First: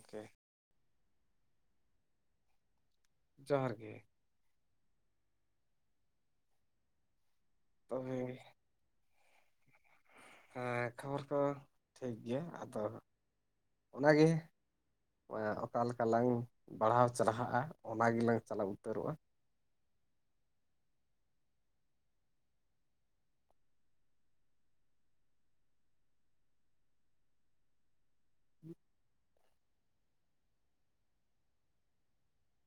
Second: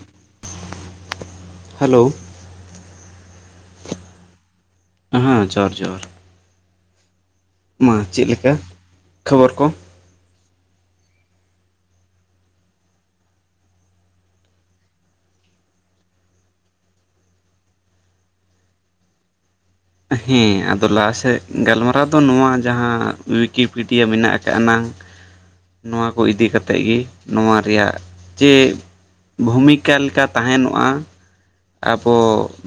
Okay, hello ᱡᱚᱦᱟᱨ ᱜᱮ᱾ ᱦᱮᱸ ᱡᱚᱦᱟᱨ ᱡᱚᱦᱟᱨ ᱾ ᱢᱟ ᱛᱚᱵᱮ ᱪᱮᱠ ᱞᱮᱠᱟ, ᱠᱷᱚᱵᱚᱨ ᱠᱚ᱾ ᱦᱮᱸ, ᱠᱷᱚᱵᱚᱨ ᱠᱚ ᱴᱷᱤᱠ ᱜᱮᱭᱟ᱾ ᱟᱫᱚ ᱚᱱᱟᱜᱮ ᱚᱠᱟ ᱞᱮᱠᱟ ᱞᱟᱝ ᱵᱟᱲᱦᱟᱣ ᱪᱟᱞᱦᱟᱜᱼᱟ, ᱚᱱᱟ ᱜᱮᱞᱟᱝ ᱪᱟᱞᱟᱣ ᱩᱛᱟᱹᱨᱚᱜᱼᱟ᱾ ᱦᱮᱸ, ᱟᱫᱚ ᱞᱟᱦᱟᱥᱮᱫ ᱜᱟᱞᱢᱟᱨᱟᱣ ᱫᱚ ᱱᱚᱣᱟ ᱡᱟᱦᱟᱸ ᱩᱭᱤᱠᱤᱯᱤᱰᱤᱭᱟ ᱢᱮᱱᱟᱜ ᱟᱠᱟᱫ ᱱᱟᱝ ᱱᱚᱣᱟ ᱠᱚ ᱤᱫᱤ ᱠᱟᱛᱮ ᱜᱮ, ᱱᱚᱣᱟ ᱨᱮᱭᱟᱜ ᱪᱮᱜ ᱵᱷᱩᱢᱤᱠᱟ ᱞᱮᱠᱟ ᱛᱟᱦᱮᱱᱚᱜᱼᱟ᱾ ᱟᱵᱚ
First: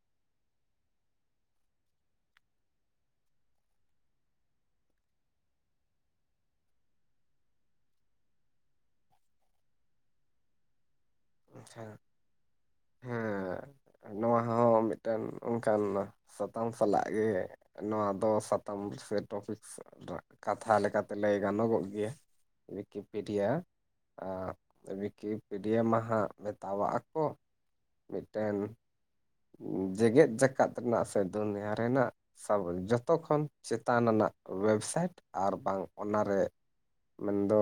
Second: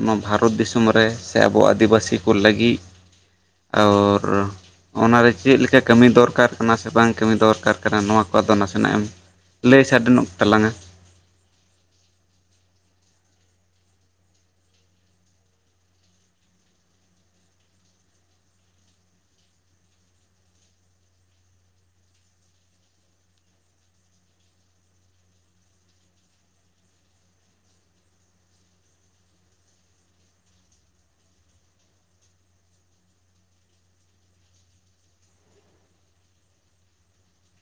ᱱᱚᱣᱟ ᱵᱷᱟᱨᱚᱛ ᱫᱤᱥᱚᱢ ᱨᱮ ᱥᱮ ᱟᱵᱚ ᱟᱹᱫᱤᱵᱟᱹᱥᱤ ᱠᱚ ᱞᱟᱹᱜᱤᱫ᱾ ᱟᱨ ᱚᱱᱟᱨᱮ ᱪᱮᱫ ᱞᱮᱠᱟ ᱠᱟᱹᱢᱤ ᱫᱚᱨᱠᱟᱨ ᱠᱟᱱᱟ ᱥᱮ ᱵᱟᱝ ᱠᱟᱹᱢᱤ ᱫᱚᱨᱠᱟᱨ ᱠᱟᱱᱟ ᱱᱚᱣᱟ ᱠᱚ ᱟᱫᱚ ᱱᱟᱥᱮᱱᱟᱜ ᱮᱢ ᱞᱟᱹᱭ ᱥᱰᱮ ᱱᱚᱜ ᱛᱟᱞᱟᱝᱟ᱾ ᱟᱪᱷᱟ ᱱᱚᱣᱟ ᱦᱚᱸ ᱢᱤᱫᱴᱟᱱ ᱚᱱᱠᱟᱱ ᱥᱟᱛᱟᱢ ᱥᱟᱞᱟᱜ ᱜᱮ ᱱᱚᱣᱟ ᱫᱚ ᱥᱟᱛᱟᱢ ᱥᱮ ᱴᱚᱯᱤᱠᱥ ᱨᱟᱜ ᱠᱟᱛᱷᱟ ᱞᱮᱠᱟᱛᱮ ᱞᱟᱹᱭ ᱜᱟᱱᱚᱜᱚᱜ ᱜᱮᱭᱟ ᱩᱭᱤᱠᱤᱯᱤᱰᱤᱭᱟ ᱟᱸᱜ ᱩᱭᱠᱤᱯᱤᱰᱤᱭᱟ ᱢᱟ ᱦᱟᱸᱜ ᱢᱮᱛᱟᱣᱟᱜ ᱠᱚ ᱢᱤᱫᱴᱮᱱ ᱡᱮᱜᱮᱛ ᱡᱟᱠᱟᱛ ᱨᱮᱱᱟᱜ ᱥᱮ ᱫᱩᱱᱭ ᱨᱮᱱᱟᱜ ᱥᱟᱵ [inaudible] ᱡᱚᱛᱚ ᱠᱷᱚᱱ ᱪᱮᱛᱟᱱᱱᱟᱜ ᱳᱭᱮᱵᱽᱥᱟᱭᱤᱴ ᱟᱨ ᱵᱟᱝ ᱚᱱᱟᱨᱮ ᱢᱮᱱᱫᱚ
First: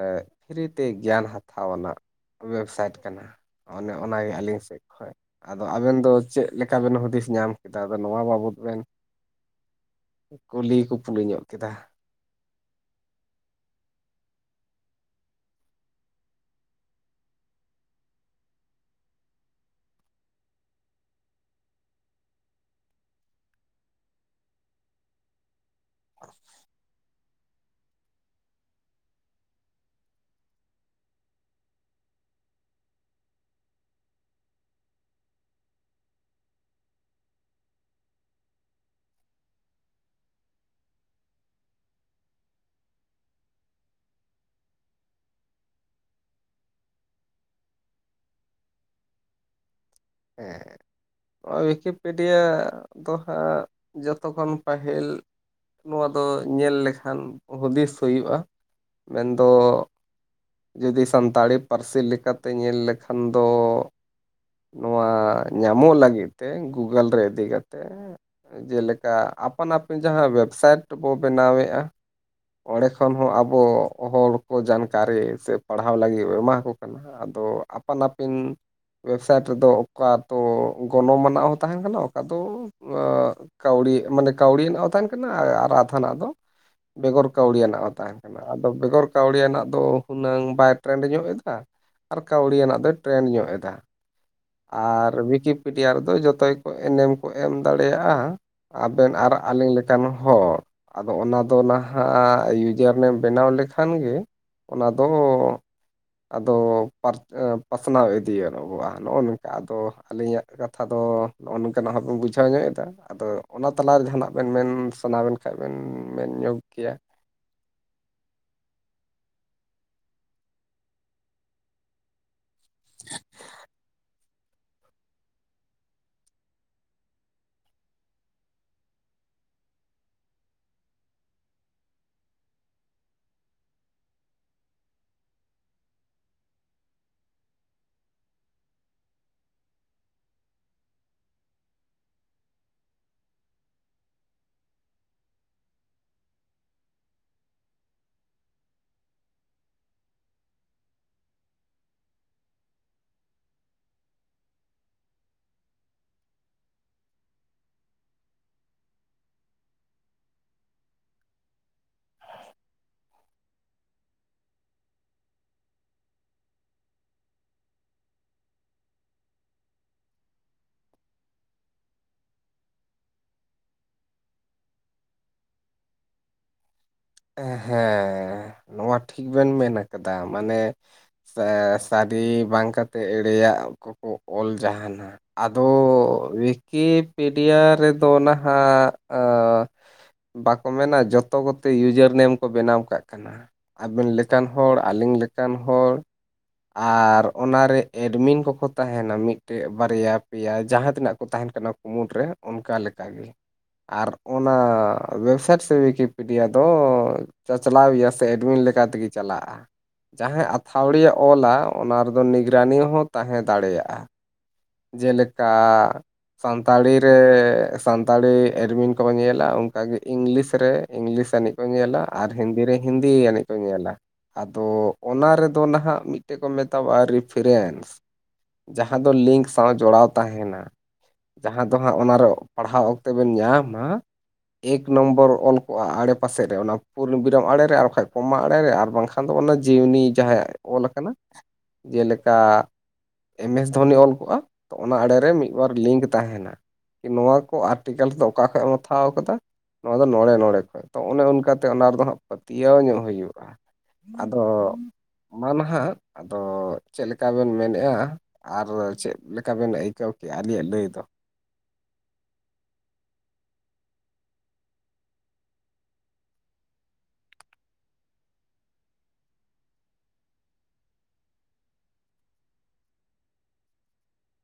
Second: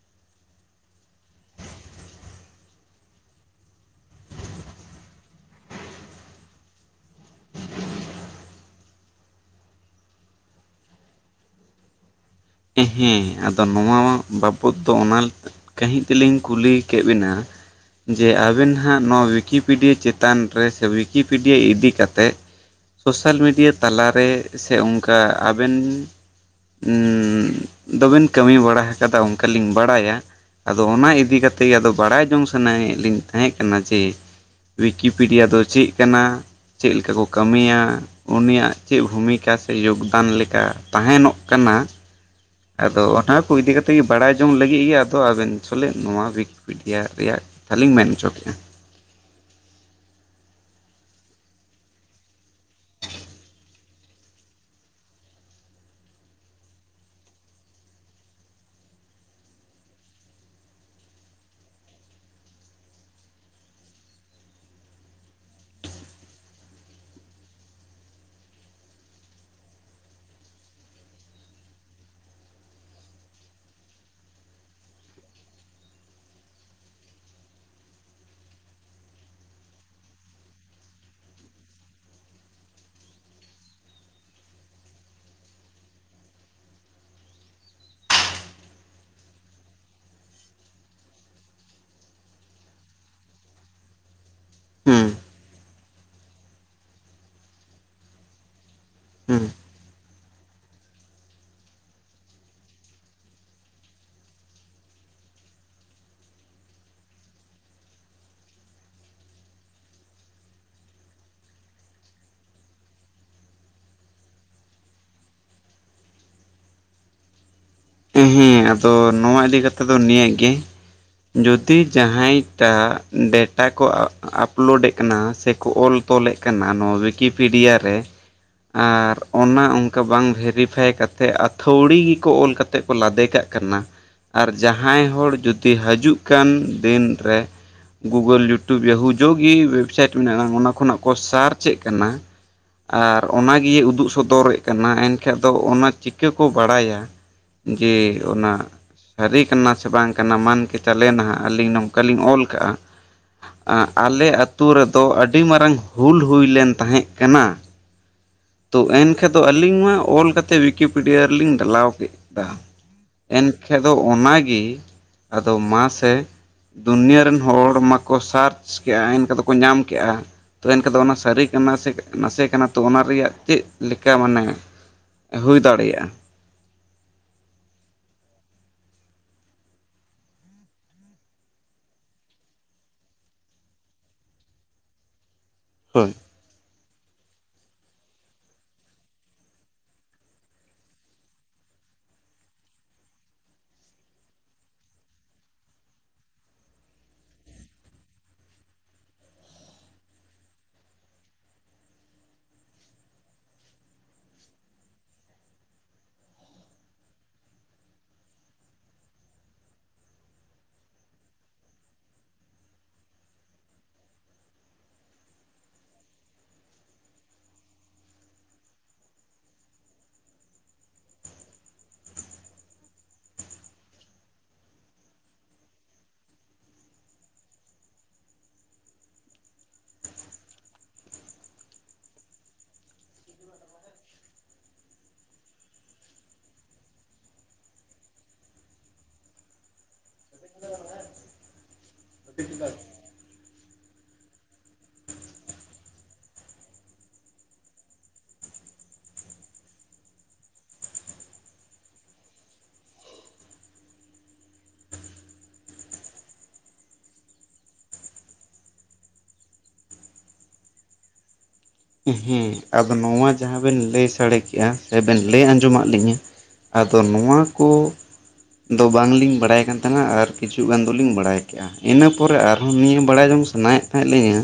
ᱮᱸᱜ ᱯᱷᱨᱤ ᱛᱮ ᱜᱮᱭᱟᱱ ᱦᱟᱛᱟᱣ ᱟᱱᱟᱜ ᱳᱭᱮᱵᱽᱥᱟᱭᱤᱴ ᱠᱟᱱᱟ᱾ ᱚᱱᱮ ᱚᱱᱟᱜᱮ ᱟᱹᱞᱤᱧ ᱥᱮᱫ ᱠᱷᱚᱱ ᱟᱫᱚ ᱟᱵᱮᱱ ᱫᱚ ᱪᱮᱫ ᱞᱮᱠᱟ ᱵᱮᱱ ᱦᱩᱫᱤᱥ ᱧᱟᱢ ᱠᱮᱫᱟ ᱟᱫᱚ ᱱᱚᱣᱟ ᱵᱟᱵᱚᱛ ᱵᱮᱱ ᱠᱩᱞᱤ ᱠᱚ ᱠᱩᱞᱤ ᱧᱚᱜ ᱠᱮᱫᱟ ᱦᱮᱸ ᱟᱫᱚ ᱱᱚᱣᱟ ᱵᱟᱵᱚᱛ ᱫᱚ ᱚᱱᱟ ᱠᱟ [unintelligible] ᱛᱮᱞᱤᱧ ᱠᱩᱞᱤ ᱠᱮᱫ ᱵᱮᱤᱱᱟ ᱡᱮ ᱟᱹᱵᱤᱱ ᱦᱟᱜ ᱱᱚᱣᱟ ᱣᱤᱠᱤᱯᱤᱰᱤᱭᱟ ᱪᱮᱛᱟᱱ ᱨᱮ ᱥᱮ ᱣᱤᱠᱤᱯᱤᱰᱤᱭᱟ ᱤᱫᱤ ᱠᱟᱛᱮᱫ ᱥᱚᱥᱟᱹᱞ ᱢᱤᱰᱤᱭᱟ ᱛᱟᱞᱟ ᱨᱮ ᱥᱮ ᱚᱱᱠᱟ ᱟᱹᱵᱮᱱ ᱫᱚᱵᱮᱱ ᱠᱟᱹᱢᱤ ᱵᱟᱲᱟ ᱟᱠᱟᱫᱟ ᱚᱱᱠᱟᱞᱤᱧ ᱵᱟᱲᱟᱭᱟ᱾ ᱟᱫᱚ ᱚᱱᱟ ᱤᱫᱤ ᱠᱟᱛᱮᱮᱫ ᱜᱮ ᱟᱫᱚ ᱵᱟᱲᱟᱭ ᱡᱚᱝ ᱥᱟᱱᱟᱭᱮᱫ ᱞᱤᱧ ᱛᱟᱦᱮᱸ ᱠᱟᱱᱟ ᱡᱮ ᱩᱭᱤᱠᱤᱯᱤᱰᱤᱭᱟ ᱫᱚ ᱪᱮᱫ ᱠᱟᱱᱟ, ᱪᱮᱫ ᱞᱮᱠᱟ ᱠᱚ ᱠᱟᱹᱢᱤᱭᱟ? ᱩᱱᱤᱭᱟᱜ ᱪᱮᱫ ᱵᱷᱩᱢᱤᱠᱟ ᱥᱮ ᱡᱳᱜᱽᱫᱟᱱ ᱞᱮᱠᱟ ᱛᱟᱦᱮᱱᱚᱜ ᱠᱟᱱᱟ᱾ ᱟᱫᱚ ᱚᱱᱟ ᱠᱚ ᱤᱫᱤ ᱠᱟᱛᱮᱫ ᱜᱮ ᱵᱟᱲᱟᱭ ᱡᱚᱝ ᱞᱟᱹᱜᱤᱫ ᱜᱮ ᱟᱫᱚ ᱟᱵᱮᱱ ᱟᱥᱚᱞᱮ ᱱᱚᱣᱟ ᱩᱭᱤᱠᱤᱯᱤᱰᱤᱭᱟ ᱨᱮᱭᱟᱜ ᱛᱟᱦ ᱞᱤᱧ ᱢᱮᱱ ᱚᱪᱚ ᱠᱮᱫᱼᱟ᱾ ᱦᱮᱸᱻ ᱣᱤᱠᱤᱯᱤᱰᱤᱭᱟ ᱫᱚ ᱦᱟᱸᱜ ᱡᱚᱛᱚ ᱠᱷᱚᱱ ᱯᱟᱹᱦᱤᱞ ᱱᱚᱣᱟ ᱫᱚ ᱧᱮᱞ ᱞᱮᱠᱷᱟᱱ ᱦᱩᱫᱤᱥ ᱦᱩᱭᱩᱜᱼᱟ ᱢᱮᱱᱫᱚᱻ ᱡᱩᱫᱤ ᱥᱟᱱᱛᱟᱲᱤ ᱯᱟᱹᱨᱥᱤ ᱞᱮᱠᱟᱛᱮ ᱧᱮᱞ ᱞᱮᱠᱷᱟᱱ ᱫᱚᱻ ᱱᱚᱣᱟ ᱧᱟᱢᱚᱜ ᱞᱟᱹᱜᱤᱫ ᱛᱮ ᱜᱩᱜᱳᱞ ᱨᱮ ᱤᱫᱤ ᱠᱟᱛᱮᱜ ᱡᱮᱞᱮᱠᱟ ᱟᱯᱟᱱ ᱟᱹᱯᱤᱱ ᱡᱟᱦᱟᱸ ᱣᱮᱵᱽᱥᱟᱭᱤᱴ ᱵᱚ ᱵᱮᱱᱟᱣᱮᱫᱼᱟ᱾ ᱚᱸᱰᱮ ᱠᱷᱚᱱ ᱦᱚᱸ ᱟᱵᱚ ᱦᱚᱲ ᱠᱚ ᱡᱟᱱᱠᱟᱨᱤ ᱥᱮ ᱯᱟᱲᱦᱟᱣ ᱞᱟᱹᱜᱤᱫ ᱮᱢᱟᱠᱚ ᱠᱟᱱᱟ ᱟᱫᱚ ᱟᱯᱟᱱ-ᱟᱹᱯᱤᱱ ᱱᱚᱛᱮ ᱫᱚ ᱚᱠᱟ ᱛᱚ ᱜᱚᱱᱚᱝ ᱟᱱᱟᱜ ᱦᱚᱸ ᱛᱟᱦᱮᱸ ᱠᱟᱱᱟ ᱚᱠᱟ ᱫᱚ ᱠᱟᱹᱣᱰᱤ ᱢᱟᱱᱮ ᱠᱟᱹᱣᱰᱤ ᱨᱮᱱᱟᱜ ᱦᱚᱸ ᱛᱟᱦᱮᱱ ᱠᱟᱱᱟ ᱟᱨ ᱟᱫᱷᱟᱱᱟᱜ ᱫᱚ ᱵᱮᱜᱚᱨ ᱠᱟᱹᱣᱰᱤᱭᱟᱱᱟᱜ ᱦᱚᱸ ᱛᱟᱦᱮᱱᱟ ᱟᱫᱚ ᱵᱮᱜᱚᱨ ᱠᱟᱹᱣᱰᱤᱭᱟᱱᱟᱜ ᱫᱚ ᱦᱩᱱᱟᱹᱝ ᱵᱟᱭ ᱴᱨᱮᱱᱰ ᱧᱚᱜ ᱮᱫᱟ ᱟᱨ ᱠᱟᱹᱣᱰᱤᱭᱟᱱᱟᱜ ᱫᱚᱭ ᱴᱨᱮᱱ ᱧᱚᱜ ᱮᱫᱟ ᱦᱩᱸ ᱟᱨ ᱣᱤᱠᱤᱯᱤᱰᱤᱭᱟ ᱨᱮᱫᱚ ᱡᱚᱛᱚ ᱜᱮᱠᱚ ᱮᱱᱮᱢ ᱠᱚ ᱮᱢ ᱫᱟᱲᱮᱭᱟᱜᱼᱟ ᱟᱹᱵᱤᱱ ᱟᱨ ᱦᱩᱸ ᱟᱹᱞᱤᱧ ᱞᱮᱠᱟᱱ ᱦᱚᱲ ᱟᱫᱚ ᱚᱱᱟ ᱫᱚ ᱱᱟᱦᱟᱜ ᱭᱩᱡᱟᱹᱨ ᱱᱮᱢ ᱵᱮᱱᱟᱣ ᱞᱮᱠᱷᱟᱱ ᱜᱮ ᱚᱱᱟ ᱫᱚ ᱟᱫᱚ ᱯᱟᱥᱱᱟᱣ ᱤᱫᱤᱭᱟᱱᱚᱜᱚᱜᱼᱟ ᱱᱚᱜ-ᱚ ᱱᱚᱝᱠᱟ ᱟᱫᱚ ᱟᱹᱞᱤᱧᱟᱜ ᱠᱟᱛᱷᱟ ᱫᱚ ᱱᱚᱜᱼᱚ ᱱᱚᱝᱠᱟᱱᱟᱜ ᱦᱚᱸ ᱵᱤᱱ ᱵᱩᱡᱷᱟᱹᱣ ᱧᱚᱜ ᱮᱫᱟ ᱟᱫᱚ ᱚᱱᱟ ᱛᱟᱞᱟᱨᱮ ᱡᱟᱦᱟᱱᱟᱜ ᱵᱤᱱ ᱢᱮᱱ ᱥᱟᱱᱟ ᱵᱤᱱ ᱠᱷᱟᱱ ᱵᱤᱱ ᱢᱮᱱ ᱧᱚᱜ ᱠᱮᱭᱟ ᱦᱮᱸ ᱟᱫᱚ ᱱᱚᱣᱟ ᱤᱫᱤ ᱠᱟᱛᱮᱫ ᱫᱚ ᱱᱤᱭᱟᱹ ᱜᱮ ᱡᱩᱫᱤ ᱡᱟᱦᱟᱸᱭ ᱟᱻ ᱰᱮᱴᱟ ᱠᱚ ᱟᱹᱯᱞᱳᱰᱮᱜ ᱠᱟᱱᱟ ᱥᱮ ᱠᱚ ᱚᱞ-ᱛᱚᱞᱮᱫ ᱠᱟᱱᱟ ᱱᱚᱣᱟ ᱣᱤᱠᱤᱯᱤᱰᱤᱭᱟ ᱨᱮ ᱟᱨ ᱚᱱᱟ ᱚᱱᱠᱟ ᱵᱟᱝ ᱵᱷᱮᱨᱤᱯᱷᱟᱭ ᱠᱟᱛᱮᱜ ᱟᱹᱛᱷᱟᱹᱣᱲᱤ ᱠᱚ ᱚᱞ ᱠᱟᱛᱮ ᱛᱮᱫ ᱠᱚ ᱞᱟᱫᱮ ᱠᱟᱜ ᱠᱟᱱᱟ ᱟᱨ ᱡᱟᱦᱟᱸᱭ ᱦᱚᱲ ᱡᱩᱫᱤ ᱦᱟᱹᱡᱩᱜ ᱠᱟᱱ ᱫᱤᱱ ᱨᱮ ᱜᱩᱜᱳᱞ ᱭᱩᱴᱩᱵᱽ ᱡᱟᱦᱟᱸ ᱜᱮ ᱣᱮᱵᱥᱟᱭᱤᱴ ᱢᱮᱱᱟᱜᱼᱟ ᱚᱱᱟ ᱠᱷᱚᱱᱟᱜ ᱠᱚ ᱥᱟᱨᱪ ᱪᱮᱜ ᱠᱟᱱᱟ ᱟᱨ ᱚᱱᱟᱜᱮ ᱩᱫᱩᱜ ᱥᱚᱫᱚᱨᱮᱫ ᱠᱟᱱᱟ ᱮᱱᱠᱷᱟᱱ ᱫᱚ ᱚᱱᱟ ᱪᱤᱠᱟᱹ ᱠᱚ ᱵᱟᱰᱟᱭᱟ? ᱡᱮᱻ ᱚᱱᱟ ᱥᱟᱹᱨᱤ ᱠᱟᱱᱟ ᱥᱮ ᱵᱟᱝ ᱠᱟᱱᱟ ᱢᱟᱱ ᱠᱮ ᱪᱟᱞᱮ ᱱᱟᱦᱟᱜ ᱟᱹᱞᱤᱧ ᱱᱚᱝᱠᱟ ᱞᱤᱧ ᱚᱞ ᱠᱟᱜᱼᱟ᱾ ᱟᱞᱮ ᱟᱛᱳ ᱨᱮᱫᱚ ᱟᱹᱰᱤ ᱢᱟᱨᱟᱝ ᱦᱩᱞ ᱦᱩᱭ ᱞᱮᱱ ᱛᱟᱦᱮᱸᱫ ᱠᱟᱱᱟ ᱛᱚ ᱮᱱᱠᱷᱟᱱ ᱫᱚ ᱟᱹᱞᱤᱧ ᱢᱟ ᱚᱞ ᱠᱟᱛᱮᱜ ᱣᱤᱠᱤᱯᱤᱰᱤᱭᱟ ᱨᱮ ᱞᱤᱧ ᱰᱟᱞᱟᱣ ᱠᱮᱫᱼᱟ ᱮᱱᱠᱷᱟᱱ ᱫᱚ ᱚᱱᱟᱜᱮ ᱟᱫᱚ ᱢᱟᱥᱮ ᱫᱩᱱᱭᱟᱹ ᱨᱮᱱ ᱦᱚᱲ ᱢᱟᱠᱚ ᱥᱟᱨᱪ ᱠᱮᱜᱼᱟ ᱮᱱᱠᱷᱟᱱ ᱫᱚᱠᱚ ᱧᱟᱢ ᱠᱮᱜᱼᱟ᱾ ᱛᱚ ᱮᱱᱠᱷᱟᱱ ᱫᱚ ᱚᱱᱟ ᱥᱟᱹᱨᱤ ᱠᱟᱱᱟ ᱥᱮ ᱱᱟᱥᱮ ᱠᱟᱱᱟ ᱛᱚ ᱚᱱᱟ ᱨᱮᱭᱟᱜ ᱪᱮᱫ ᱞᱮᱠᱟ ᱢᱟᱱᱮ ᱦᱩᱭ ᱫᱟᱲᱮᱭᱟᱜᱼᱟ ᱦᱮᱸ ᱱᱚᱣᱟ ᱴᱷᱤᱠ ᱵᱮᱱ ᱢᱮᱱ ᱟᱠᱟᱫᱟ ᱢᱟᱱᱮ ᱥᱟᱹᱨᱤ ᱵᱟᱝ ᱠᱟᱛᱮᱜ ᱮᱲᱮᱭᱟᱜ ᱠᱚᱠᱚ ᱚᱞ ᱡᱟᱦᱟᱱᱟ ᱟᱫᱚ ᱦᱳᱭ ᱣᱤᱠᱤᱯᱤᱰᱤᱭᱟ ᱨᱮᱫᱚ ᱱᱟᱦᱟᱜ ᱟᱸ ᱵᱟᱠᱚ ᱢᱮᱱᱟ ᱡᱚᱛᱚ ᱠᱚᱛᱮ ᱭᱩᱡᱟᱨᱱᱮᱢ ᱠᱚ ᱵᱮᱱᱟᱣ ᱠᱟᱜ ᱠᱟᱱᱟ ᱾ ᱟᱵᱮᱱ ᱞᱮᱠᱟᱱ ᱦᱚᱲ ᱟᱹᱞᱤᱧ ᱞᱮᱠᱟᱱ ᱦᱚᱲ ᱾ ᱟᱨ ᱚᱱᱟ ᱨᱮ ᱮᱰᱢᱤᱱ ᱠᱚᱠᱚ ᱛᱟᱦᱮᱱᱟ ᱢᱤᱫᱴᱮᱜ ᱵᱟᱨᱭᱟ ᱯᱮᱭᱟ ᱡᱟᱦᱟᱸ ᱛᱤᱱᱟᱹᱜ ᱠᱚ ᱛᱟᱦᱮᱱ ᱠᱟᱱᱟ ᱾ ᱠᱩᱢᱩᱴ ᱨᱮ ᱚᱱᱠᱟ ᱞᱮᱠᱟ ᱜᱮ, ᱟᱨ ᱚᱱᱟ ᱵᱮᱵᱽᱥᱟᱴ ᱥᱮ ᱣᱤᱠᱤᱯᱤ ᱨᱤᱭᱟ ᱫᱚ ᱪᱟᱪ-ᱞᱟᱣ ᱮᱭᱟ ᱥᱮ ᱮᱰᱢᱤᱱ ᱞᱮᱠᱟ ᱛᱮᱜᱮ ᱪᱟᱞᱟᱜᱼᱟ ᱾ ᱡᱟᱦᱟᱸᱭ ᱟᱛᱷᱟᱣᱲᱤ ᱮ ᱚᱞᱟ ᱚᱱᱟ ᱨᱮᱫᱚ ᱱᱤᱜᱽᱨᱟᱱᱤ ᱦᱚᱸ ᱛᱟᱦᱮᱸ ᱫᱟᱲᱮᱭᱟᱜᱼᱟ ᱾ ᱡᱮᱻᱞᱮᱠᱟ ᱥᱟᱱᱛᱟᱲᱤ ᱨᱮ ᱥᱟᱱᱛᱟᱲᱤ ᱮᱰᱢᱤᱱ ᱠᱚᱦᱚᱸ ᱧᱮᱞᱟ ᱚᱱᱠᱟ ᱜᱮ ᱤᱝᱜᱽᱞᱤᱥ ᱨᱮ ᱤᱝᱜᱽᱞᱤᱥ ᱟᱹᱱᱤᱡ ᱠᱚ ᱧᱮᱞᱟ ᱟᱨ ᱦᱤᱱᱫᱤ ᱨᱮ ᱦᱤᱱᱫᱤ ᱟᱹᱱᱤᱡ ᱠᱚ ᱧᱮᱞᱟ ᱟᱫᱚ ᱚᱱᱟ ᱨᱮᱫᱚ ᱱᱟᱦᱟᱜ ᱢᱤᱫᱴᱮᱜ ᱠᱚ ᱢᱮᱛᱟᱣᱟᱜᱼᱟ ᱨᱤᱯᱷᱨᱮᱱᱥ ᱡᱟᱦᱟᱸ ᱫᱚ ᱞᱤᱝᱠ ᱥᱟᱶ ᱡᱚᱲᱟᱣ ᱛᱟᱦᱮᱱᱟ ᱡᱟᱦᱟᱸ ᱫᱚ ᱦᱟᱸᱜ ᱚᱱᱟ ᱨᱮ ᱯᱟᱲᱦᱟᱣ ᱚᱠᱛᱮ ᱵᱮᱱ ᱧᱟᱢᱟ ᱮᱹᱠ ᱱᱚᱢᱵᱚᱨ ᱚᱞ ᱠᱚᱜᱼᱟ ᱟᱲᱮ ᱯᱟᱥᱮ ᱨᱮ ᱮᱠ ᱱᱳᱢᱵᱳᱨ ᱚᱞ ᱠᱚᱜᱼᱟ ᱟᱲᱮᱯᱟᱥᱮ ᱨᱮ ᱚᱱᱟ ᱯᱩᱨᱱᱵᱤᱨᱟᱢ ᱟᱲᱮᱨᱮ ᱟᱨ ᱵᱟᱝᱠᱷᱟᱱ ᱠᱚᱢᱟ ᱟᱲᱮᱨᱮ ᱟᱨ ᱵᱟᱝᱠᱷᱟᱱ ᱠᱷᱟᱱ ᱫᱚ ᱚᱱᱟ ᱡᱤᱣᱱᱤ ᱡᱟᱦᱟᱸᱭᱼᱟᱜ ᱚᱞ ᱟᱠᱟᱱᱟ ᱾ ᱡᱮᱞᱮᱠᱟ ᱮᱢᱮᱥ ᱫᱷᱚᱱᱤ ᱚᱞ ᱠᱚᱜᱼᱟ ᱾ ᱛᱚ ᱚᱱᱟ ᱟᱲᱮᱨᱮ ᱢᱤᱫ-ᱵᱟᱨ ᱞᱤᱝᱠ ᱛᱟᱦᱮᱱᱟ ᱾ ᱱᱚᱣᱟ ᱠᱚ ᱟᱨᱴᱤᱠᱟᱞᱴ ᱫᱚ ᱚᱠᱟ ᱠᱷᱚᱡ ᱮᱢ ᱦᱟᱛᱷᱟᱣ ᱠᱟᱫᱟ? ᱱᱚᱣᱟ ᱫᱚ ᱱᱚᱬᱮ ᱱᱚᱬᱮ ᱠᱷᱚᱡ ᱛᱚ ᱚᱱᱮ ᱚᱱᱠᱟ ᱛᱮ ᱚᱱᱟ ᱨᱮᱫᱚ ᱦᱟᱸᱜ ᱯᱟᱹᱛᱭᱟᱹᱣ ᱧᱚᱜ ᱦᱩᱭᱩᱜᱼᱟ ᱾ ᱟᱫᱚ ᱢᱟ ᱱᱟᱦᱟᱜ ᱟᱫᱚ ᱪᱮᱫ ᱞᱮᱠᱟ ᱵᱮᱱ ᱢᱮᱱᱮᱜᱼᱟ ᱟᱨ ᱪᱮᱫ ᱞᱮᱠᱟᱵᱮᱱ ᱟᱹᱭᱠᱟᱹᱣ ᱠᱮᱜᱼᱟ ᱟᱹᱞᱤᱧᱟᱜ ᱞᱟᱹᱭ ᱫᱚ ᱾ ᱦᱩᱸ ᱟᱫᱚ ᱱᱚᱣᱟ ᱡᱟᱦᱟᱸ ᱵᱮᱱ ᱞᱟᱹᱭ ᱥᱟᱲᱮ ᱠᱮᱜᱼᱟ ᱥᱮ ᱵᱮᱱ ᱞᱟᱹᱭ ᱟᱸᱡᱚᱢᱟᱜ ᱞᱤᱧᱟᱹ ᱾ ᱟᱫᱚ ᱱᱚᱣᱟ ᱠᱚ ᱫᱚ ᱵᱟᱝ ᱞᱤᱧ ᱵᱟᱲᱟᱭ ᱠᱟᱱ ᱛᱟᱦᱮᱱᱟ ᱟᱨ ᱠᱤᱪᱷᱩ ᱜᱟᱱ ᱫᱚᱞᱤᱧ ᱵᱟᱲᱟᱭ ᱠᱮᱜᱼᱟ ᱾ ᱤᱱᱟᱹ ᱯᱚᱨᱮ ᱟᱨᱦᱚᱸ ᱱᱤᱭᱟᱹ ᱵᱟᱲᱟᱭ ᱡᱚᱝ ᱥᱟᱱᱟᱭᱮᱫ ᱛᱟᱦᱮᱸ ᱞᱤᱧᱟᱹ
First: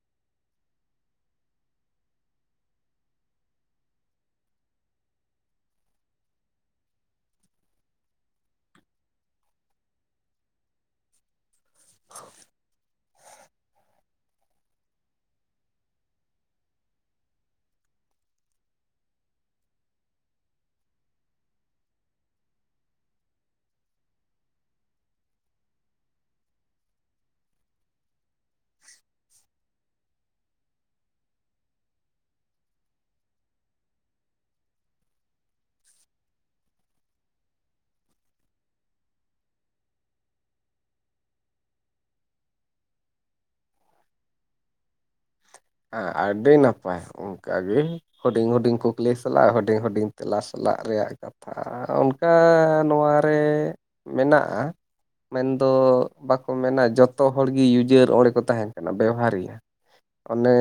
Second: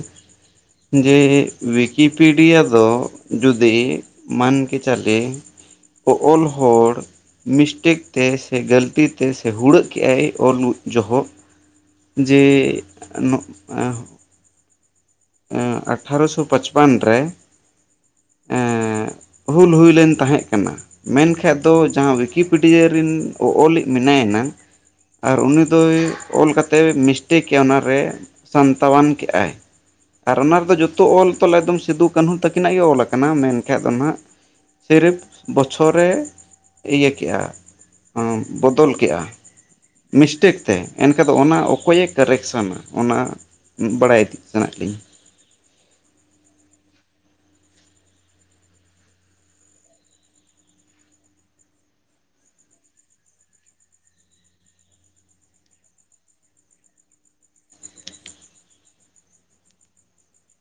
ᱡᱮ ᱣᱤᱠ ᱠᱤᱯᱤᱰᱤᱭᱟ ᱫᱚ ᱡᱩᱫᱤ ᱢᱟᱹᱱ ᱠᱮ ᱪᱟᱞᱮ ᱚᱜ-ᱚᱞ ᱦᱚᱲ ᱾ ᱢᱤᱥᱴᱮᱠ ᱛᱮ ᱥᱮ ᱜᱟᱹᱞᱛᱤ ᱛᱮ ᱥᱮ ᱦᱩᱲᱟᱹᱜ ᱠᱮᱜᱼᱟᱭ ᱚᱞ ᱡᱚᱦᱚᱜ ᱡᱮ ᱱᱚᱜ ᱟᱸ ᱮᱸ ᱟᱴᱷᱟᱨᱚᱥᱚ ᱯᱟᱪᱯᱟᱱ ᱨᱮ ᱮᱸ ᱦᱩᱞ ᱦᱩᱭᱞᱮᱱ ᱛᱟᱦᱮᱸᱜ ᱠᱟᱱᱟ ᱾ ᱢᱮᱱᱠᱷᱟᱡ ᱫᱚ ᱡᱟᱦᱟᱸ ᱣᱤᱠᱤᱯᱤᱰᱤᱭᱟᱹ ᱨᱮᱱ ᱚᱜ-ᱚᱞᱤᱡ ᱢᱮᱱᱟᱭᱟ ᱱᱟᱝ ᱟᱨ ᱩᱱᱤ ᱫᱚᱭ ᱚᱞ ᱠᱟᱛᱮ ᱢᱤᱥᱴᱮᱠᱮᱜ ᱠᱮᱼᱟ ᱚᱱᱟᱨᱮ ᱥᱟᱱᱛᱟᱣᱟᱱ ᱠᱮᱜᱼᱟᱭ ᱾ ᱟᱨ ᱚᱱᱟ ᱨᱮᱫᱚ ᱡᱚᱛᱚ ᱚᱞ ᱛᱚᱞ ᱮᱠᱫᱚᱢ ᱥᱤᱫᱩ ᱠᱟᱹᱱᱦᱩ ᱛᱟᱹᱠᱤᱱᱟᱜ ᱜᱮ ᱚᱞ ᱟᱠᱟᱱᱟ ᱢᱮᱱᱠᱟᱱᱡ ᱫᱚ ᱱᱟᱦᱟᱸᱜ ᱥᱤᱨᱤᱯ ᱵᱚᱪᱷᱚᱨᱮ ᱤᱭᱟᱹ ᱠᱮᱜᱼᱟ ᱾ ᱩᱸ ᱵᱚᱫᱚᱞ ᱠᱮᱜᱼᱟ ᱾ ᱢᱤᱥᱴᱮᱠ ᱛᱮ ᱮᱱᱠᱷᱟ ᱫᱚ ᱚᱱᱟ ᱚᱠᱚᱭᱮ ᱠᱟᱨᱮᱠᱥᱚᱱᱟ ᱚᱱᱟ? ᱩᱸᱜ ᱵᱟᱲᱟᱭ ᱤᱛᱤᱜ ᱥᱟᱱᱟᱭᱮᱜ ᱞᱤᱧᱟ ᱾ ᱟ-ᱟᱹᱰᱤ ᱱᱟᱯᱟᱭ ᱾ ᱚᱝᱠᱟ ᱜᱮ ᱦᱩᱰᱤᱧ ᱦᱩᱰᱤᱧ ᱠᱩᱠᱞᱤ ᱥᱮᱞᱟᱜ ᱦᱩᱰᱤᱧ ᱦᱩᱰᱤᱧ ᱛᱮᱞᱟ ᱥᱮᱞᱟᱜ ᱨᱮᱭᱟᱜ ᱠᱟ ᱛᱷᱟ ᱚᱱᱠᱟ ᱱᱚᱣᱟ ᱨᱮ ᱢᱮᱱᱟᱜᱼᱟ ᱾ ᱢᱮᱱᱫᱚ ᱵᱟᱠᱚ ᱢᱮᱱᱟ ᱡᱚᱛᱚ ᱦᱚᱲ ᱜᱤ ᱤᱭᱩᱡᱟᱹᱨ ᱚᱸᱲᱮ ᱠᱚ ᱛᱟᱦᱮᱱ ᱠᱟᱱᱟ ᱵᱮᱣᱦᱟᱨ ᱮᱭᱟ ᱾ ᱚᱱᱮ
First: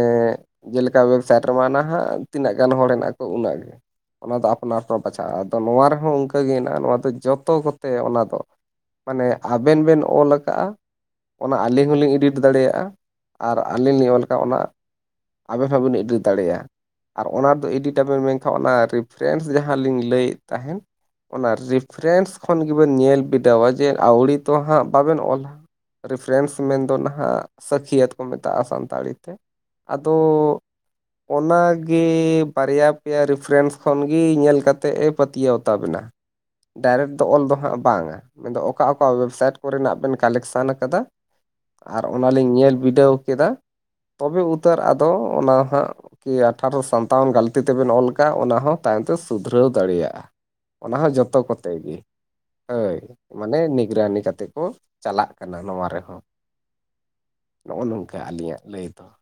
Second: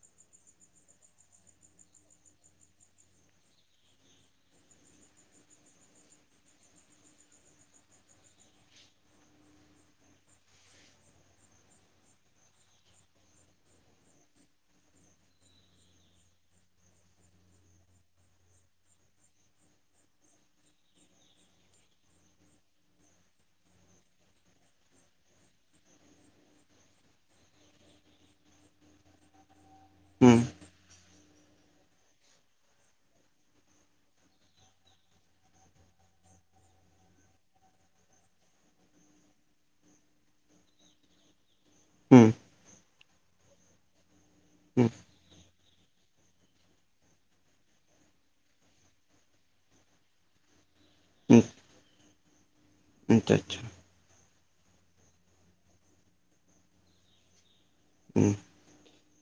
ᱡᱮᱞᱠᱟ ᱳᱭᱮᱵᱽᱥᱟᱭᱤᱴ ᱨᱮᱢᱟ ᱚᱱᱟ ᱦᱟᱜ ᱛᱤᱱᱟᱹᱜ ᱜᱟᱱ ᱦᱚᱲ ᱦᱮᱱᱟᱜ ᱠᱚ ᱩᱱᱟᱹᱜ ᱜᱮ ᱚᱱᱟ ᱫᱚ ᱟᱯᱱᱟᱨ ᱠᱚ ᱵᱟᱪᱷᱟᱜᱼᱟ ᱟᱫᱚ ᱱᱚᱣᱟ ᱨᱮᱦᱚᱸ ᱩᱱᱠᱟᱹ ᱦᱮᱱᱟᱜᱼᱟ ᱱᱚᱣᱟ ᱫᱚ ᱡᱚᱛᱚ ᱠᱚᱛᱮ ᱚᱱᱟ ᱫᱚ ᱾ ᱢᱟᱱᱮ ᱟᱵᱮᱱ ᱵᱮᱱ ᱚᱞ ᱟᱠᱟᱜᱼᱟ ᱾ ᱚᱱᱟ ᱟᱹᱞᱤᱧ ᱦᱚᱞᱤᱧ ᱮᱰᱤᱴ ᱫᱟᱲᱮᱭᱟᱜᱼᱟ ᱟᱨ ᱟᱹᱞᱤᱧ ᱞᱤᱧ ᱚᱞ ᱠᱟᱜᱼᱟ ᱚᱱᱟ ᱟᱵᱮ ᱦᱚᱸᱵᱮᱱ ᱮᱰᱤᱴ ᱫᱟᱲᱮᱭᱟ ᱾ ᱟᱨ ᱚᱱᱟ ᱫᱚ ᱮᱰᱤᱴ ᱟᱵᱮᱱ ᱢᱮᱱᱠᱷᱟᱱ ᱚᱱᱟ ᱨᱤᱯᱷᱨᱮᱱᱥ ᱡᱟᱦᱟᱸ ᱞᱤᱧ ᱞᱟᱹᱭᱮᱫ ᱛᱟᱦᱮᱸᱱ ᱾ ᱚᱱᱟ ᱨᱤᱯᱷᱟᱴᱨᱮᱱᱥ ᱠᱷᱚᱱ ᱜᱮᱵᱮᱱ ᱧᱮᱞ ᱵᱤᱰᱟᱹᱣᱼᱟ ᱡᱮ ᱟᱹᱣᱲᱤ ᱛᱚ ᱦᱟᱸᱜ ᱵᱟᱵᱮᱱ ᱚᱞᱟ ᱾ ᱨᱯᱷᱨᱮᱱᱥ ᱢᱮᱱ ᱫᱚ ᱱᱟᱦᱟᱜ ᱥᱟᱹᱠᱷᱤᱭᱟᱹᱟᱹᱛ ᱠᱚ ᱢᱮᱛᱟᱜᱼᱟ ᱥᱟᱱᱛᱟᱲᱤ ᱛᱮ ᱾ ᱟᱫᱚ ᱦ ᱚᱱᱟᱜᱮ ᱵᱟᱨᱭᱟ ᱯᱮᱭᱟ ᱨᱤᱯᱷᱟᱨᱮᱱᱥ ᱠᱷᱚᱱ ᱜᱮ ᱧᱮᱞ ᱠᱟᱛᱮᱜ ᱮ ᱯᱟᱹᱛᱭᱟᱹᱣᱛᱟᱵᱮᱱᱟ ᱰᱟᱭᱨᱮᱠᱴ ᱫᱚ ᱚᱞ ᱫᱚ ᱦᱟᱸᱜ ᱵᱟᱝᱟ ᱢᱮᱱᱫᱚ ᱚᱠᱟ ᱚᱠᱟ ᱣᱮᱵᱥᱟᱭᱤᱴ ᱠᱚᱨᱮᱱᱟᱜ ᱵᱮᱱ ᱠᱟᱞᱮᱠᱥᱚᱱ ᱟᱠᱟᱫᱟ ᱟᱨ ᱦᱩᱸ ᱚᱱᱟᱞᱤᱧ ᱧᱮᱞ ᱵᱤᱰᱟᱹᱣ ᱠᱮᱫᱟ ᱛᱚᱵᱮ ᱩᱛᱟᱹᱨ ᱦᱩᱸ ᱟᱫᱚ ᱚᱱᱟ ᱦᱟᱸᱜ ᱠᱤ ᱟᱴᱷᱟᱨᱚ ᱥᱟᱱᱛᱟᱣᱚᱱ ᱜᱟᱹᱞᱛᱤ ᱛᱮᱵᱮᱱ ᱚᱞ ᱠᱟᱜ ᱚᱱᱟ ᱦᱚᱸ ᱛᱟᱭᱚᱢ ᱛᱮ ᱥᱩᱫᱷᱨᱟᱹᱣ ᱫᱟᱲᱮ ᱭᱟᱜᱼᱟ ᱾ ᱚᱱᱟ ᱦᱚᱸ ᱡᱚᱛᱚ ᱦᱩᱸ ᱠᱚᱛᱮ ᱜᱮ ᱦᱳᱭ ᱟᱪᱪᱷᱟ ᱢᱟᱱᱮ ᱟᱪᱪᱷᱟ ᱱᱜᱽᱨᱟᱱᱤ ᱠᱟᱛᱮᱜ ᱠᱚ ᱪᱟᱞᱟᱜ ᱠᱟᱱᱟ ᱱᱚᱣᱟ ᱨᱮᱦᱚᱸ ᱱᱚᱜᱼᱚ ᱱᱚᱝᱠᱟ ᱟᱹᱞᱤᱧᱟᱜ ᱞᱟᱹᱭ ᱫᱚ ᱾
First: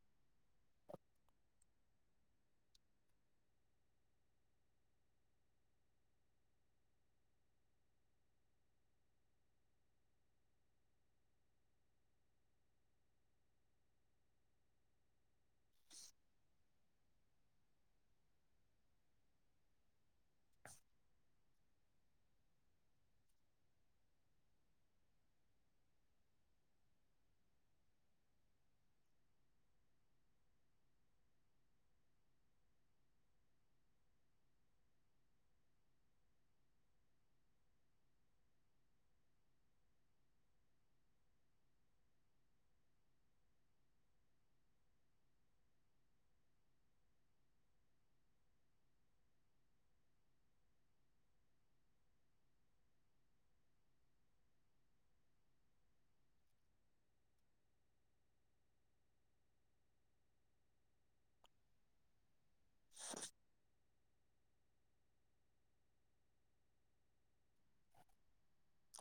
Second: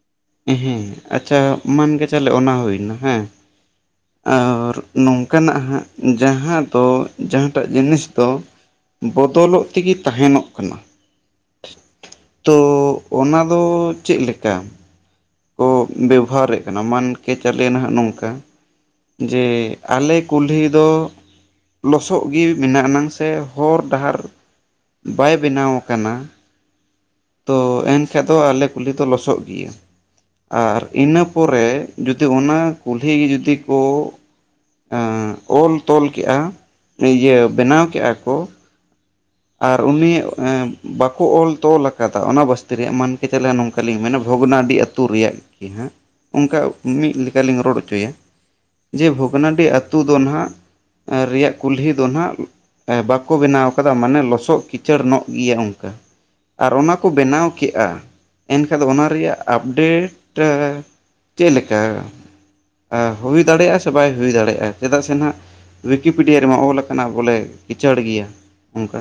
ᱤᱦᱮᱸ ᱟᱪᱪᱷᱟ ᱢᱟᱱᱠᱮ ᱪᱟᱞᱳ ᱚᱱᱟ ᱦᱩᱭ ᱮᱱᱟ ᱦᱮᱸ ᱾ ᱟᱸᱨ ᱱᱚᱝᱠᱟ ᱱᱟᱜ ᱦᱟᱸᱜ ᱡᱟᱦᱟᱸ ᱫᱚ ᱡᱟᱦᱟᱸᱴᱟᱜ ᱡᱤᱱᱤᱥ ᱫᱚ ᱵᱚᱫᱚᱞᱚᱜ ᱛᱮᱜᱤ ᱛᱟᱦᱮᱸᱱᱚᱜ ᱠᱟᱱᱟ ᱾ ᱛᱚ ᱚᱱᱟ ᱫᱚ ᱪᱮᱫ ᱞᱮᱠᱟ? ᱠᱚ ᱵᱮᱵᱚᱦᱟᱨᱮᱫ ᱠᱟᱱᱟ ᱢᱟᱱᱠᱮ ᱪᱟᱞᱮᱭᱮᱱᱟ ᱱᱟᱦᱟᱜ ᱱᱚᱝᱠᱟ ᱡᱮ ᱟᱞᱮ ᱠᱩᱞᱦᱤ ᱫᱚ ᱞᱚᱥᱚᱜ ᱜᱮ ᱢᱮᱱᱟᱜ ᱟᱱᱟᱝ ᱥᱮ ᱦᱚᱨ ᱰᱟᱦᱟᱨ ᱵᱟᱭ ᱵᱮᱱᱟᱣ ᱟᱠᱟᱱᱟ ᱛᱚ ᱮᱱᱠᱷᱟᱡ ᱫᱚ ᱟᱞᱮ ᱠᱩᱞᱦᱤ ᱫᱚ ᱞᱚᱥᱚᱫ ᱜᱮᱭᱟ ᱟᱨ ᱤᱱᱟᱹ ᱯᱚᱨᱮ ᱡᱩᱫᱤ ᱚᱱᱟ ᱠᱩᱞᱦᱤ ᱡᱩᱫᱤ ᱠᱚ ᱚᱞ ᱛᱚᱞ ᱠᱮᱫᱮᱜᱼᱟ ᱤᱭᱟᱹ ᱵᱮᱱᱟᱣ ᱠᱮᱫᱼᱟ ᱠᱚ ᱟᱨ ᱩᱱᱤ ᱵᱟᱠᱚ ᱚᱞ ᱛᱚᱞ ᱟᱠᱟᱫᱟ ᱚᱱᱟ ᱵᱟᱥᱛᱮ ᱨᱮᱭᱟᱜ ᱢᱟᱱᱠᱮ ᱪᱟᱞᱮ ᱱᱚᱝᱠᱟᱞᱤᱧ ᱢᱮᱱᱟ ᱵᱷᱚᱜᱽᱱᱟᱰᱤ ᱟᱹᱛᱩ ᱟᱹᱛᱩ ᱨᱮᱭᱟᱜ ᱜᱮ ᱦᱟᱸᱜ ᱚᱱᱠᱟ ᱢᱤᱫ ᱞᱮᱠᱟᱞᱤᱧ ᱨᱚᱲ ᱚᱪᱚᱭᱟ ᱡᱮ ᱵᱷᱚᱜᱽᱱᱟᱰᱤ ᱟᱹᱛᱩ ᱫᱚ ᱱᱟᱦᱟᱜ ᱨᱮᱭᱟᱜ ᱠᱩᱞᱦᱤ ᱫᱚ ᱱᱟᱦᱟᱜ ᱵᱟᱠᱚ ᱵᱮᱱᱟᱣ ᱟᱠᱟᱫᱟ ᱢᱟᱱᱮ ᱞᱚᱥᱚᱫ ᱠᱤᱪᱟᱹᱲ ᱧᱚᱜ ᱜᱮᱭᱟ ᱚᱱᱠᱟ ᱟᱨ ᱚᱱᱟ ᱠᱚ ᱵᱮᱱᱟᱣ ᱠᱮᱫᱮᱜᱼᱟ ᱮᱱᱠᱷᱟᱱ ᱫᱚ ᱚᱱᱟ ᱨᱮᱭᱟᱜ ᱟᱯᱰᱮᱴ ᱪᱮᱫ ᱞᱮᱠᱟ ᱦᱩᱭ ᱫᱟᱲᱮᱭᱟᱜᱼᱟ ᱥᱮ ᱵᱟᱭ ᱦᱩᱭ ᱫᱟᱲᱮᱭᱟᱜᱼᱟ ᱪᱮᱫᱟᱜ ᱥᱮ ᱱᱟᱜ ᱭᱤᱠᱤᱯᱤᱰᱤᱭᱟ ᱨᱮᱢᱟ ᱚᱞ ᱟᱠᱟᱱᱟ ᱵᱚᱞᱮ ᱠᱤᱪᱟᱹᱲ ᱜᱮᱭᱟ ᱚᱱᱠᱟ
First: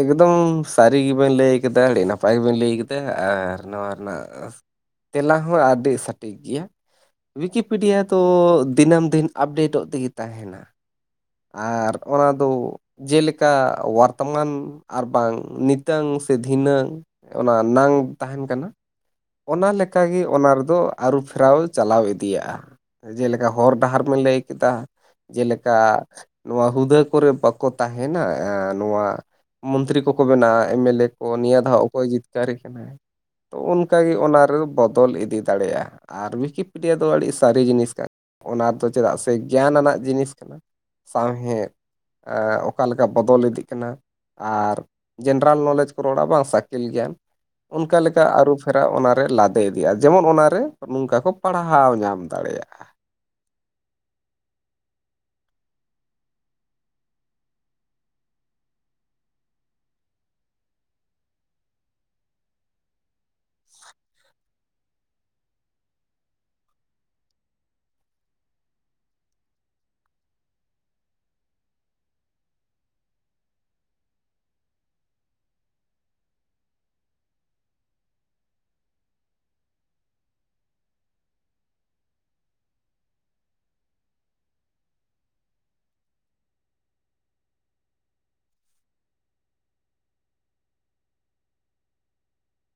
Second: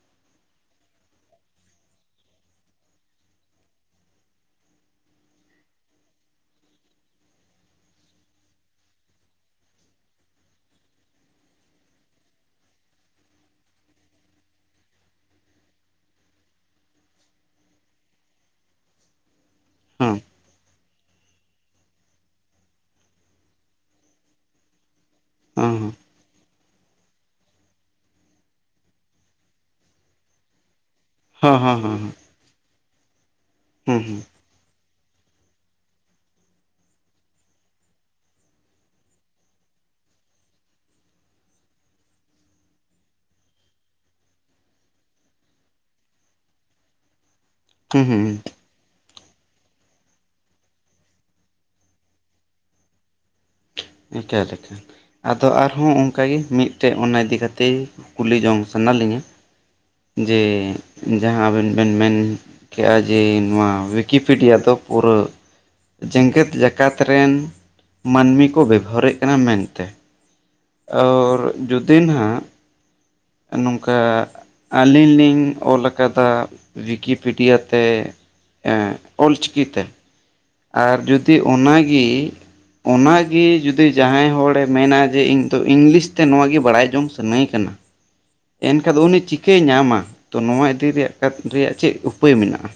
ᱮᱠᱫᱚᱢ ᱥᱟᱹᱨᱤ ᱜᱮᱵᱮᱱ ᱞᱟᱹᱭ ᱠᱮᱫᱟ ᱟᱹᱰᱤ ᱱᱟᱯᱟᱭ ᱜᱮᱵᱮᱱ ᱞᱟᱹᱭ ᱠᱮᱫᱟ ᱟᱨ ᱱᱚᱣᱟ ᱨᱮᱱᱟᱜ ᱛᱮᱞᱟ ᱦᱚᱸ ᱟᱹᱰᱤ ᱥᱚᱴᱷᱤᱠ ᱜᱮᱭᱟ ᱭᱠᱤᱯᱤᱰᱤᱭᱟ ᱫᱚ ᱫᱤᱱᱟᱹᱢ ᱫᱤᱱ ᱟᱯᱰᱮᱴᱚᱜ ᱛᱮᱜᱮ ᱛᱟᱦᱮᱱᱟ ᱟᱨ ᱚᱱᱟᱫᱚ ᱡᱮᱞᱮᱠᱟ ᱵᱚᱨᱛᱚᱢᱟᱱ ᱟᱨᱵᱟᱝ ᱱᱤᱛᱟᱝ ᱥᱮ ᱫᱷᱤᱱᱟᱹᱝ ᱚᱱᱟ ᱱᱟᱝ ᱛᱟᱦᱮᱱ ᱠᱟᱱᱟ ᱚᱱᱟ ᱞᱮᱠᱟ ᱦᱮᱸ ᱜᱮ ᱚᱱᱟ ᱨᱮᱫᱚ ᱟᱹᱨᱩ ᱯᱷᱮᱨᱟᱣ ᱪᱟᱞᱟᱣ ᱤᱫᱤᱭᱟᱜᱼᱟ ᱡᱮᱞᱮᱠᱟ ᱦᱚᱨ ᱰᱟᱦᱟᱨ ᱞᱟᱹᱭ ᱠᱮᱫᱟ ᱡᱮᱞᱮᱠᱟ ᱦᱮᱸ ᱱᱚᱣᱟ ᱦᱩᱫᱟᱹ ᱠᱚᱨᱮ ᱵᱟᱠᱚ ᱛᱟᱦᱮᱱᱟ ᱮᱸ ᱱᱚᱣᱟ ᱢᱚᱱᱛᱨᱤ ᱠᱚᱠᱚ ᱵᱮᱱᱟᱣᱟ ᱮᱢ ᱮᱞ ᱮ ᱠᱚ ᱦᱮᱸ ᱱᱤᱭᱟᱹ ᱫᱷᱟᱣ ᱦᱮᱸ ᱚᱠᱚᱭ ᱦᱮᱸ ᱡᱤᱛᱠᱟᱹᱨᱤ ᱠᱟᱱᱟᱭ ᱛᱚ ᱚᱱᱠᱟᱜᱮ ᱦᱮᱸ ᱦᱮᱸ ᱚᱱᱟ ᱨᱮ ᱵᱚᱞ ᱵᱚᱫᱚᱞ ᱤᱫᱤ ᱫᱟᱲᱮᱭᱟᱜᱼᱟ ᱟᱨ ᱩᱭᱤᱠᱤᱯᱮᱰᱤᱭᱟ ᱫᱚ ᱟᱹᱰᱤ ᱥᱟᱹᱨᱤ ᱡᱤᱱᱤᱥ ᱠᱟᱱᱟ ᱚᱱᱟᱫᱚ ᱪᱮᱫᱟᱜ ᱥᱮ ᱜᱮᱭᱟᱱ ᱟᱱᱟᱜ ᱡᱤᱱᱤᱥ ᱠᱟᱱᱟ ᱥᱟᱶᱦᱮᱫ ᱚᱠᱟ ᱞᱮᱠᱟ ᱵᱚᱫᱚᱞ ᱤᱫᱤᱜ ᱠᱟᱱᱟ ᱟᱨ ᱡᱮᱱᱟᱨᱮᱞ ᱱᱚᱞᱮᱡᱽ ᱠᱚ ᱨᱚᱲᱟ ᱵᱟᱝ ᱥᱟᱠᱮᱞ ᱜᱮᱭᱟᱱ ᱚᱱᱠᱟ ᱦᱮᱸ ᱞᱮᱠᱟ ᱦᱮᱸ ᱟᱹᱨᱩ ᱯᱷᱮᱨᱟᱣ ᱚᱱᱟᱨᱮ ᱞᱟᱫᱮ ᱤᱫᱤᱜᱼᱟ ᱡᱮᱢᱚᱱ ᱚᱱᱟᱨᱮ ᱱᱚᱝᱠᱟ ᱠᱚ ᱯᱟᱲᱦᱟᱣ ᱧᱟᱢ ᱫᱟᱲᱮᱭᱟᱜᱼᱟ ᱮᱠᱟᱹ ᱞᱮᱠᱟ ᱟᱫᱚ ᱟᱨᱦᱚᱸ ᱚᱱᱠᱟ ᱜᱮ ᱢᱤᱫᱴᱮᱱ ᱚᱱᱟ ᱤᱫᱤ ᱠᱟᱛᱮ ᱠᱩᱞᱤ ᱡᱚᱝ ᱥᱟᱱᱟ ᱞᱤᱧᱟᱹ ᱡᱮ ᱡᱟᱦᱟᱸ ᱟᱵᱮᱱ ᱵᱮᱱ ᱢᱮᱱ ᱠᱮᱼᱟ ᱡᱮ ᱱᱚᱣᱟ ᱩᱭᱤᱠᱤᱯᱤᱰᱤᱭᱟ ᱫᱚ ᱯᱩᱨᱟᱹ ᱡᱮᱸᱜᱮᱛ ᱡᱟᱠᱟᱛ ᱨᱮᱱ ᱢᱟᱹᱱᱢᱤ ᱠᱚ ᱵᱮᱵᱚᱦᱟᱨᱮᱫ ᱠᱟᱱᱟ ᱢᱮᱱᱛᱮ ᱟᱨ ᱡᱩᱫᱤ ᱦᱟᱸᱜ ᱱᱚᱝᱠᱟ ᱟᱹᱞᱤᱧ ᱞᱤᱧ ᱚᱞ ᱟᱠᱟᱫᱟ ᱞᱤᱠᱤᱯᱤᱰᱤᱭᱟᱛᱮ ᱮᱸ ᱚᱞᱪᱤᱠᱤᱛᱮ ᱟᱨ ᱡᱩᱫᱤ ᱚᱱᱟᱜᱮ ᱚᱱᱟᱜᱮ ᱡᱩᱫᱤ ᱡᱟᱦᱟᱸᱭ ᱦᱚᱲᱮ ᱢᱮᱱᱟ ᱡᱮ ᱤᱧ ᱫᱚ ᱤᱝᱞᱤᱥ ᱛᱮ ᱱᱚᱭᱟ ᱜᱮ ᱵᱟᱲᱟᱭ ᱡᱚᱝ ᱥᱟ ᱥᱟᱹᱱᱟᱹᱭ ᱠᱟᱱᱟ ᱮᱱᱠᱷᱟᱱ ᱫᱚ ᱩᱱᱤ ᱪᱤᱠᱟᱹᱭ ᱧᱟᱢᱟ ᱛᱚ ᱱᱚᱣᱟ ᱤᱫᱤ ᱨᱮᱭᱟᱜ ᱨᱮᱭᱟᱜ ᱪᱮᱫ ᱩᱯᱟᱹᱭ ᱢᱮᱱᱟᱜᱼᱟ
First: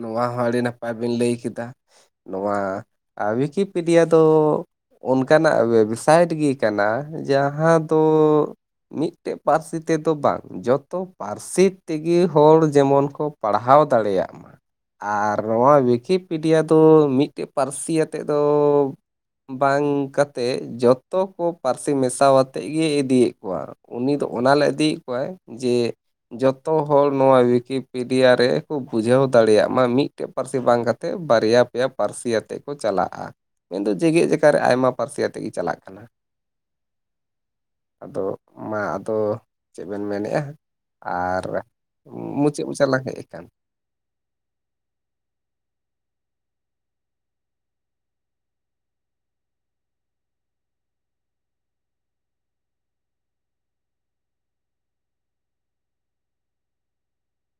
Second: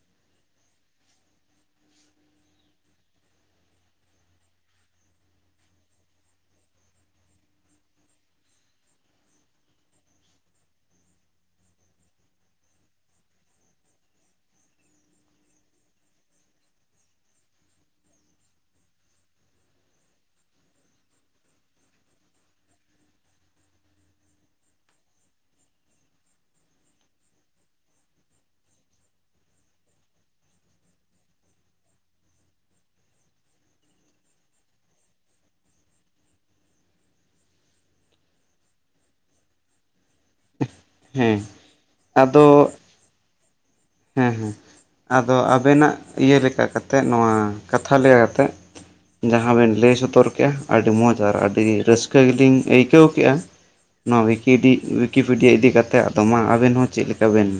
ᱱᱚᱣᱟ ᱦᱚᱸ ᱟᱹᱰᱤ ᱱᱟᱯᱟᱭ ᱵᱮᱤᱱ ᱞᱟᱹᱭ ᱠᱮᱫᱟ ᱱᱚᱣᱟ ᱩᱭᱤᱠᱤᱯᱤᱰᱤᱭᱟ ᱫᱚ ᱚᱱᱠᱟᱱᱟᱜ ᱳᱭᱮᱵᱽᱥᱟᱭᱤᱴ ᱜᱮ ᱠᱟᱱᱟ ᱡᱟᱦᱟᱸ ᱫᱚ ᱢᱤᱫᱴᱮᱡ ᱯᱟᱹᱨᱥᱤ ᱛᱮᱫᱚ ᱵᱟᱝ ᱡᱚᱛᱚ ᱯᱟᱹᱨᱥᱤ ᱛᱮᱜᱮ ᱦᱚᱲ ᱡᱮᱢᱚᱱ ᱠᱚ ᱯᱟᱲᱦᱟᱣ ᱫᱟᱲᱮᱭᱟᱜ ᱢᱟ ᱟᱨ ᱱᱚᱣᱟ ᱩᱭᱤᱠᱤᱯᱤᱰᱤᱭᱟ ᱫᱚ ᱢᱤᱫᱴᱮᱡ ᱯᱟᱹᱨᱥᱤ ᱤᱭᱟᱛᱮᱫ ᱫᱚ ᱵᱟᱝ ᱠᱟᱛᱮ ᱡᱚᱛᱚ ᱠᱚ ᱯᱟᱹᱨᱥᱤ ᱢᱮᱥᱟ ᱟᱛᱮᱫ ᱜᱮ ᱤᱫᱤᱭᱮᱫ ᱠᱚᱣᱟ ᱩᱱᱤ ᱫᱚ ᱚᱱᱟᱞᱮ ᱤᱫᱤᱭᱮᱫ ᱠᱚᱣᱟᱭ ᱡᱮ ᱡᱚᱛᱚ ᱦᱚᱲ ᱱᱚᱣᱟ ᱩᱭᱤᱠᱤᱯᱤᱰᱤᱭᱟ ᱨᱮ ᱠᱚ ᱵᱩᱡᱷᱟᱹᱣ ᱫᱟᱲᱮᱭᱟᱜ ᱢᱟ ᱢᱤᱫᱴᱮᱡ ᱯᱟᱹᱨᱥᱤ ᱵᱟᱝ ᱠᱟᱛᱮᱫ ᱵᱟᱨᱭᱟ ᱯᱮᱭᱟ ᱯᱟᱹᱨᱥᱤ ᱟᱛᱮᱫ ᱠᱚ ᱪᱟᱞᱟᱜᱼᱟ ᱢᱮᱱᱫᱚ ᱡᱮᱸᱜᱮᱛ ᱡᱟᱠᱟᱛ ᱨᱮ ᱟᱭᱢᱟ ᱯᱟᱹᱨᱥᱤ ᱟᱛᱮᱫ ᱜᱮ ᱪᱟᱞᱟᱜ ᱠᱟᱱᱟ [inaudible] ᱟᱫᱚ ᱢᱟ ᱟᱫᱚ ᱪᱮᱫ ᱵᱮᱱ ᱢᱮᱱᱮᱫᱼᱟ ᱦᱮᱸ ᱟᱨ ᱢᱩᱪᱟᱹᱫ ᱟᱫᱚ ᱢᱩᱪᱟ ᱞᱝ ᱦᱮᱡ ᱟᱠᱟᱱ [unintelligible] ᱦᱮᱸ ᱦᱮᱸ ᱟᱫᱚ ᱟᱵᱮᱱᱟᱜ ᱤᱭᱟᱹ ᱞᱮᱠᱟ ᱠᱟᱛᱮ ᱱᱚᱣᱟ ᱠᱟᱛᱷᱟ ᱞᱮᱠᱟ ᱞᱮᱠᱟ ᱠᱟᱛᱮ ᱡᱟᱦᱟᱸ ᱵᱮᱱ ᱞᱟᱹᱭ ᱥᱚᱫᱚᱨ ᱠᱮᱫᱮᱜᱼᱟ ᱟᱹᱰᱤ ᱢᱚᱸᱡᱽ ᱟᱨ ᱟᱹᱰᱤ ᱨᱟᱹᱥᱠᱟᱹ ᱜᱮᱞᱤᱧ ᱟᱹᱭᱠᱟᱹᱣ ᱠᱮᱫᱼᱟ ᱱᱚᱣᱟ ᱩᱭᱤᱠᱤᱯᱮᱰᱤᱭᱟ ᱤᱫᱤ ᱠᱟᱛᱮᱫ ᱟᱫᱚ ᱢᱟ ᱟᱵᱮᱱ ᱦᱚᱸ ᱪᱮᱫ ᱞᱮᱠᱟ ᱵᱮᱱ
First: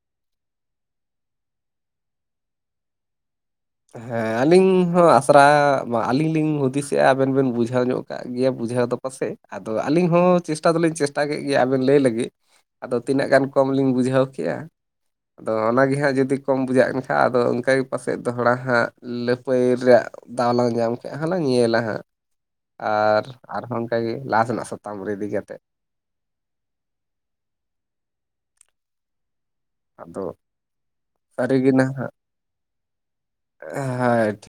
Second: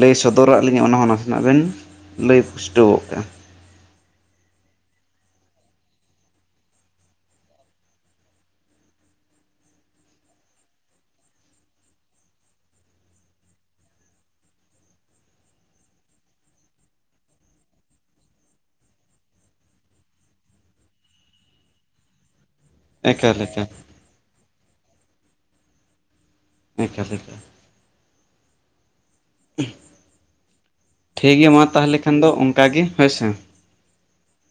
ᱞᱟᱹᱭ ᱥᱚᱫᱚᱨᱟᱜ ᱞᱤᱧᱟᱹ ᱚᱱᱟ ᱦᱚᱸ ᱱᱟᱥᱮᱱᱟᱜ ᱵᱮᱱ ᱞᱟᱹᱭ ᱯᱩᱥᱴᱟᱹᱣᱚᱜ ᱠᱟᱜᱼᱟ ᱦᱮᱸ ᱟᱹᱞᱤᱧ ᱦᱚᱸ ᱟᱥᱨᱟ ᱟᱹᱞᱤᱧ ᱞᱤᱧ ᱦᱩᱫᱤᱥᱮᱜᱼᱟ ᱟᱵᱮᱱ ᱵᱮᱱ ᱵᱩᱡᱷᱟᱹᱣ ᱧᱚᱜ ᱠᱟᱜ ᱜᱮᱭᱟ ᱵᱩᱡᱷᱟᱹᱣ ᱫᱚ ᱯᱟᱥᱮᱡ ᱟᱫᱚ ᱟᱹᱞᱤᱧ ᱦᱚᱸ ᱪᱮᱥᱴᱟ ᱫᱚᱞᱤᱧ ᱪᱮᱥᱴᱟ ᱠᱮᱫ ᱜᱮᱭᱟ ᱟᱵᱮᱱ ᱞᱟᱹᱭ ᱞᱟᱹᱜᱤᱫ ᱟᱫᱚ ᱛᱤᱱᱟᱹᱜ ᱜᱟᱱ ᱠᱚᱢ ᱞᱤᱧ ᱵᱩᱡᱷᱟᱹᱣ ᱠᱮᱫᱼᱟ ᱟᱫᱚ ᱦᱟᱸᱜ ᱡᱩᱫᱤ ᱠᱚᱢ ᱵᱩᱡᱷᱟᱜ ᱮᱱ ᱠᱷᱟᱱᱡ ᱟᱫᱚ ᱚᱱᱠᱟ ᱜᱮ ᱯᱟᱥᱮᱫ ᱫᱚᱦᱲᱟᱟ ᱦᱟᱸᱜ ᱞᱟᱹᱯᱟᱹᱭ ᱨᱮᱭᱟᱜ ᱫᱟᱣ ᱞᱟᱝ ᱧᱟᱢ ᱦᱟᱸ ᱞᱟᱝ ᱧᱮᱞᱟ ᱦᱟᱸᱜ ᱟᱨ ᱮᱠᱟᱞ ᱮᱠᱟᱞ ᱟᱨᱦᱚᱸ ᱚᱱᱠᱟᱜᱮ ᱞᱟᱦᱟ ᱥᱮᱱᱟᱜ ᱥᱟᱛᱟᱢ ᱨᱮ ᱤᱫᱤ ᱠᱟᱛᱮᱫ ᱮᱠᱟᱞ ᱮᱠᱟᱞ ᱟᱫᱚ ᱴᱷᱤᱠ ᱜᱮᱭᱟ ᱢᱟ ᱛᱟᱦᱚᱞᱮ ᱠᱷᱟᱱ ᱫᱚ ᱚᱱᱠᱟᱟᱜ ᱜᱮ ᱦᱳᱭᱥᱮ ᱦᱮᱸ ᱴᱷᱤᱠ